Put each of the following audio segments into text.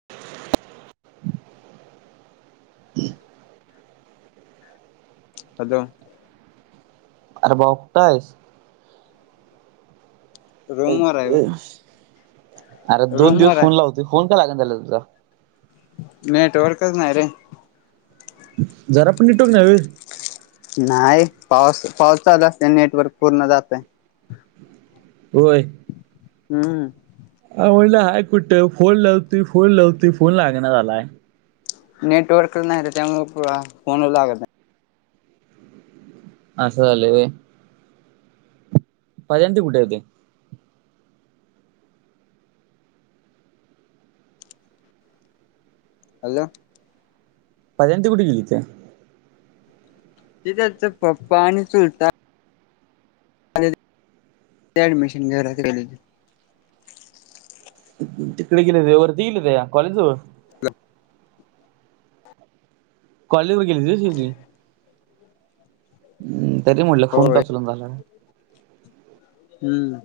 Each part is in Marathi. [inaudible] हॅलो अरे भावा कुठं आहेस रूम वर आहे [unintelligible] ब आरे दोन रूम दिवस वर आहे फोन लावतोय फोन का लागणं झाला तुझा नेटवर्कचं नाही रे जरा पण नेटवर्क नाही व्हयं नाही पाऊस पाऊसं चालु असल्याने नेटवर्क पूर्ण जातयं होय हम्म आहो लाय कुठ फोन लावतोय फोन लावतोय फोन लागना झालायं नेटवर्कच नाहीरे त्यामुळे फो आ फोन लागत नाही असं झाल व्हय पहिल्यांदी कुठे होते हॅलो पहिल्यांदा कुठं गेलीं होती ते त्याच पप्पा आणि चुलता [unintelligible] ॲडमिशन घेऊ राहिली ती तिकडे गेले होते वरती गेले होतेया कॉलेज जवळ [unintelligible] कॉलेजवर गेलीे होती सगळी हम्म तरी म्हटलं फोन का होय उचलना झाला नाही हम्म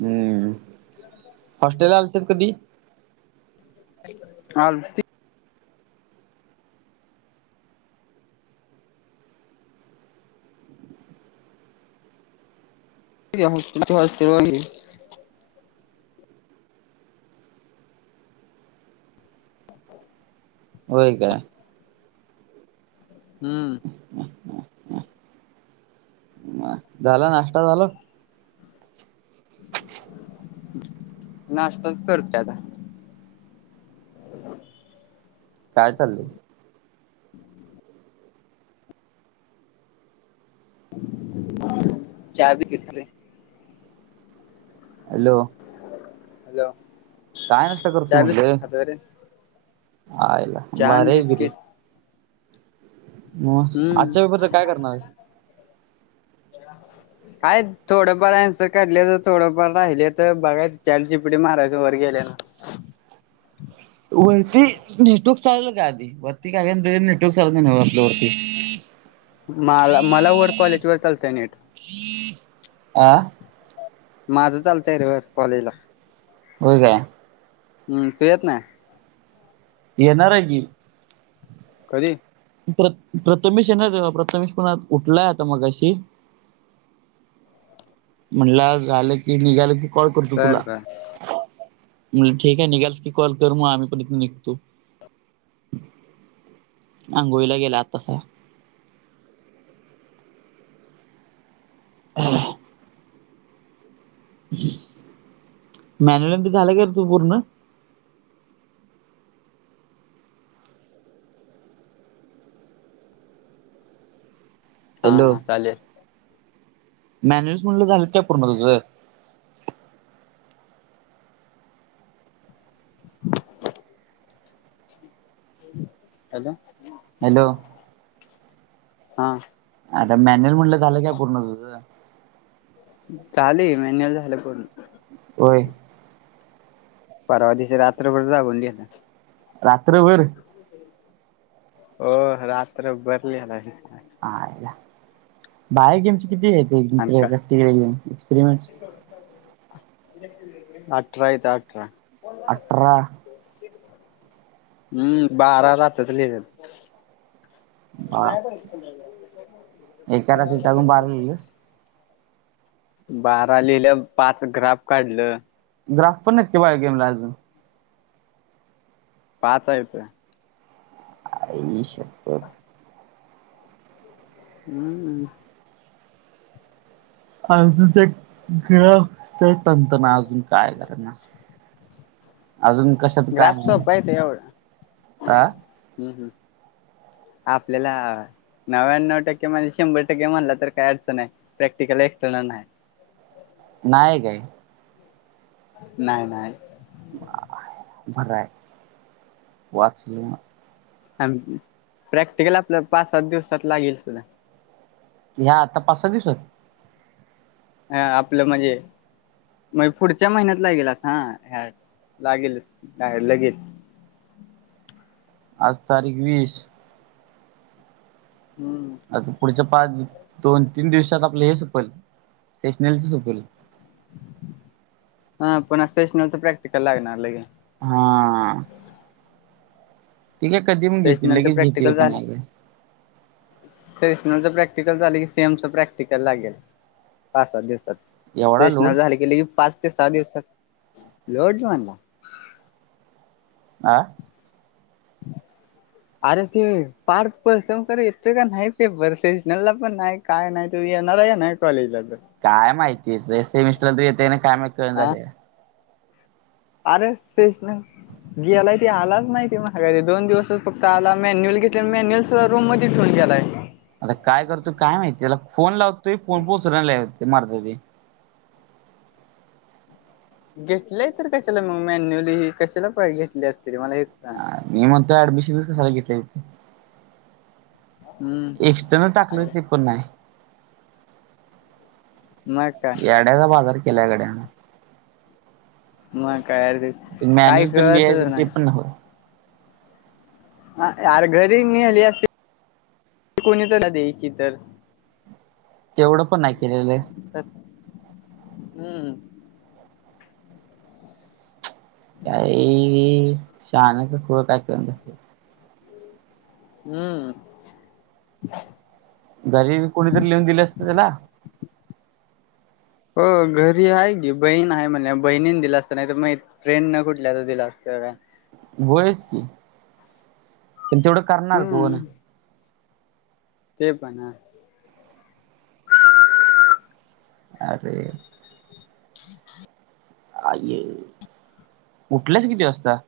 हम्म, हॉस्टेलला आलता का कधी हा आलतो [unintelligible] होय का हम्म झाला नाश्टा झाला नाश्ताचं करतोय आता काय चाललंय [inaudible] चावी किती झाले हॅलो हॅलो काय नाश्ता करतोय चहा बिस्किट म्हणलं खातोय रे यायला चहा आणि भारीय किती बिस्किट मग हम्म आजच्या पेपरच काय करणारेस [unintelligible] काय थोडंफार अॅन्सर काढल्यातं थोडंफार राहिलेत बघायचं चाट जीपीटी मारायचं वर गेल्यानं वरती नेटवर्क चालल का आधी वरती काय रेंज नेटवर्क चालत नाही आपल्या वरती हम् [unintelligible] माला मला वर कॉलेज वर चालतय नेट की [unintelligible] आ माझ चालतय रे बर कॉलेज हो काय हम्म तू येत नाय येणार ये की कधी प्रत प्रथमेश येणार प्रथमेश पण उठलाय आता मगाशी म्हणल झाल की निघाल की कॉल करतो बर तुला बर मग ठीक आहे निघालस की कॉल कर मग आम्ही पण इथून निघतो आंघोळीला गेला आत सार हम्म मॅनुल तर झाल की तो पूर्ण हा हा चालेल मॅन्युल म्हणल झाल काय पूर्ण तुझ हाका हॅलो हा आता मॅन्युअल म्हटल झाल काय पूर्ण तुझ चालू ये मॅन्युअल झाल पूर्ण होय परवा दिस रात्रभर जागवली ये रात्रभर हो रात्र भर लीहालाय बाहे गेम्स किती आहे आणि का घ्यायला एक्सपरिमेंट्स अठरा येत अठरा आठरा हम्म बारा रात्यात लिले जाय पण नि [unintelligible] एकतारातून जागून बारलीस बारा लिहिलन पाच ग्राफ काढल ग्राफच पण नक्की बायो गेमला अजून पाच आहेत आई शप्पथ हम्म अजून काय त ग तंन तंना अजून काय करनार अजून कशात काय ग्राफ नाई सोपा अ हम् हम् आपल्याला नव्याण्णव टक्के म्हणजे शंभर टक्के म्हणला तर काय अडचण नाय प्रॅक्टिकल एक्स्टर्नल नाही नाही ग नाही नाही बाय बराय वाचलो प्रॅक्टिकल आपलं पाच सात दिवसात लागेल सुद्धा, या्या आता पाच, सहा दिवसात, हा आपलं म्हणजे मग पुढच्या महिन्यात लागेल अस हा ह्या लागेल लगेच, आज तारीख वीस हम्म आता पुढच्या पाच दोन, तीन दिवसात आपलं हे सपल सेशनलच सपलं. हा पण अस सेशनल तर प्रॅक्टिकल लागणार लगेच. हा ते काय? कधी पण घेतील सेशनलचं लगेच घेतील पण सेशनलच प्रॅक्टिकल झाले की सेमच प्रॅक्टिकल लागेल. पाच सात दिवसात एवढा सेशनल लोड झाला लगेच की, पाच ते सहा दिवसात लोट म्हटला हा [inaudible] अरे ते पार्थ पलसबंकर येतोय की नाही मेबंर सेशनलला पण नाही. काय नाही तू येणार आहे. का नाही कॉलेजला तर काय माहितीय सेमिस्टरला तरी येते काय माहिती काय कळेना हा झालयं. अरे सेशनल गेलाय तो आलाच माहिती माघारी दोन दिवसच फक्त आला मॅन्युअल घेत मॅन्युअल रूममध्येच ठेऊन गेलाय. आता काय करतोय काय? माहितीय त्याला फोन लावतोय फोन पण उचलत नाही. ले गा मरदा ते घेतलंय तर कशाला मग मॅन्युअली कशाला घेतली असतील मला हेच कळना, मी म्हणतोय ॲडमिशनच कशाला घेतलं. हम्म एक्स्टर्नल टाकलं ते पण नाही. नाही काय? खुळ्याचा बाजार केल्याय गड्या, मग काय अरे ते काय मॅन्युअल पण लिहायच कळतच ते नाही पण आर घरी न्हेली असती. कोणी तर द्यायची तर, तेवढं पण नाही केलेलं. तस हम्म काय शान काय कळना ते, हम्म घरी कोणीतरी लिहून दिले असत त्याला हो घरी आहे की, बहीण आहे म्हटल्यावर बहिणीने दिला असत नाही तर मा फ्रेंडन कुठल्या तरी दिल असत. व्हयच की, हेच येवढं करणार हम्म कोण? ते सांग हा, अरे! [inaudible] आ ये उठलंस किती वाजता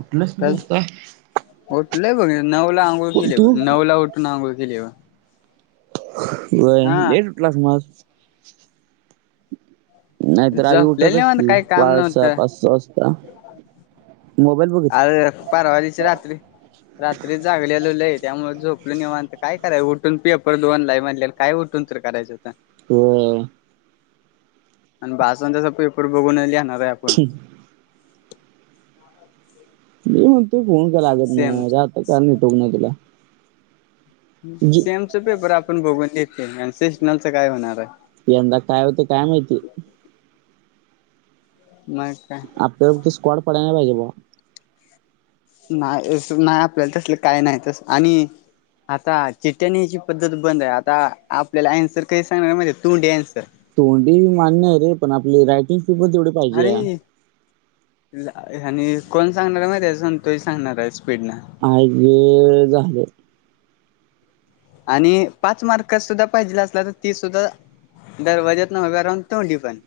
उठल्यास किती वाजता? उठलोय बघ नऊला आंघोळ केली, तू नऊला उटून आंघोळ केलीया बघ. बर हा लेट उठलास मग नाही तर आधी झोपलेलं उठतच निवांत की काही काम पाच सहा, नव्हतं पाच सहा वाजता मोबाईल बघत. अरे परवा दिवशी रात्री रात्री जागल्यालो लय, त्यामुळे झोपलो निवांत काय करायच उठून पेपर दोनला आहे म्हटलं. काय उठून तर करायचं होत. हो आणि [inaudible] पेपर बघून लिहणार आहे, आपण मी म्हणतोय फोन का लागत नाही, सेमच आता कळलं नेटवर्क नाही तुला जी सेमचं पेपर आपण बघून लिहतोय आणि सेसनलचं काय होणार आहे. यंदा काय होतंय काय माहिती. नाही काय आपल्याला स्कॉड पडायला नाही पाहिजे बा नाही नाही आपल्याला तसले काय नाही तसले आणि आता चिठ्ठ्या न्यायची पद्धत बंद आहे आता आपल्याला अन्सर [inaudible] सांगणार माहिती आहे तोंडी अन्सर तोंडी मान्य आहे रे पण आपली रायटिंकपेपर तेवढ अरे आणि कोण सांगणार माहितीये का संतोष सांगणार आहे. स्पीडनं [inaudible] झाले. आणि पाच मार्क सुद्धां पाहिजे असला तर ती सुद्धा दरवाज्यातून उभा राहून तोंडी पण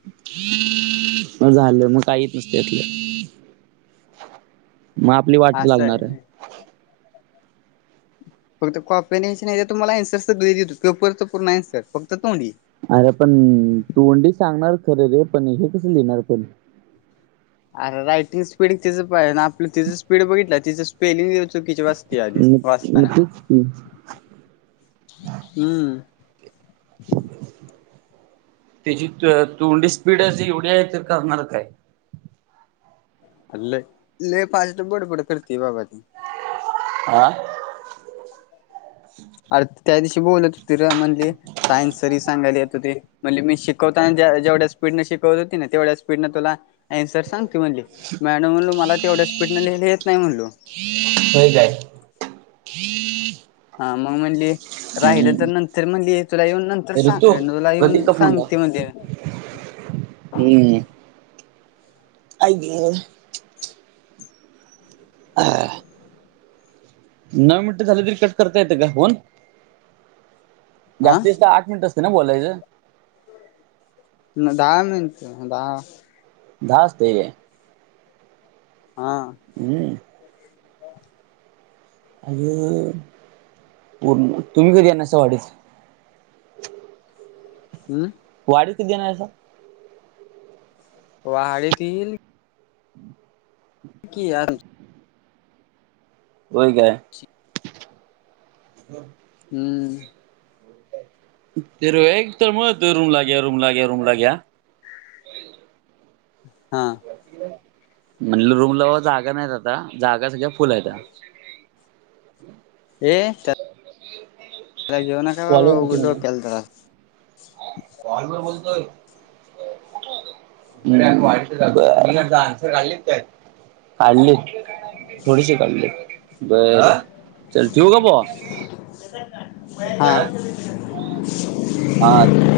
मग झालं मग काय येत नसत्यात त्यातलं मग आपली वाटच लागणार आहे. फक्त कॉफी न्यायच्या नाही, तर तुम्हाला अन्सर सगळी पेपर पूर्ण [inaudible] फक्त तोंडी अरे पण तोंडी सांगणार खरं रे पण हे कसं लिहिणार पण, अरे रायटिंग स्पीड तिचं पाहिजे आपलं तिच स्पीड बघितलं तिचं स्पेलिंग [inaudible] चुकीची वाचते आधीच मग वाचताना. मग तेच की. हम्म तिची तोंडी स्पीड अशी एवढी आहे तर करणार काय, लय लय फास्ट बडबड करतीय बाबा ती आं अरं त्या दिवशी बोलत होती रं म्हणली सायन्स सरी सांगायला येत होते म्हणली मी शिकवताना जेवढ्या स्पीड न शिकवत होती ना तेवढ्या स्पीड न तुला अन्सर सांगते म्हणली मॅडम म्हणलू मला तेवढ्या स्पीडने लिहायला येत नाही म्हणलू व्हय काय ह हा मग म्हणली राहिलं तर नंतर म्हणली तुला येऊन नंतर ऋतू सांग तुला कधी येऊन का फोनला सांगते म्हण हम्म आई गं [unintelligible] नऊ मिनिटं झाली तरी कट करता येतं का फोन हा जास्तीत जास्त आठ मिनिटं [inaudible] बोलायचं दहा मिनिटं दहा दहा असतयं का हा हम्म अगं पूर्ण तुम्ही कधी येणार [inaudible] हम्म वाडी किती देणार आहेस, वहाडीतील [inaudible] कि यात होय काय? हम्म. तर एक तर म त रूमला ग्या रूमला ग्या रूमला ग्या हां. म्हणलो रूमला बा जागा नाहीत आता, जागा सगळ्या फुल आहेता. ये त्याला घेऊ नका बाबा उघ डोक्याला त्रास. कॉल वर बोलतोय. काढलीत. थोडीशी काढलीत बर चल ठेवू का बा? हां. हा चल.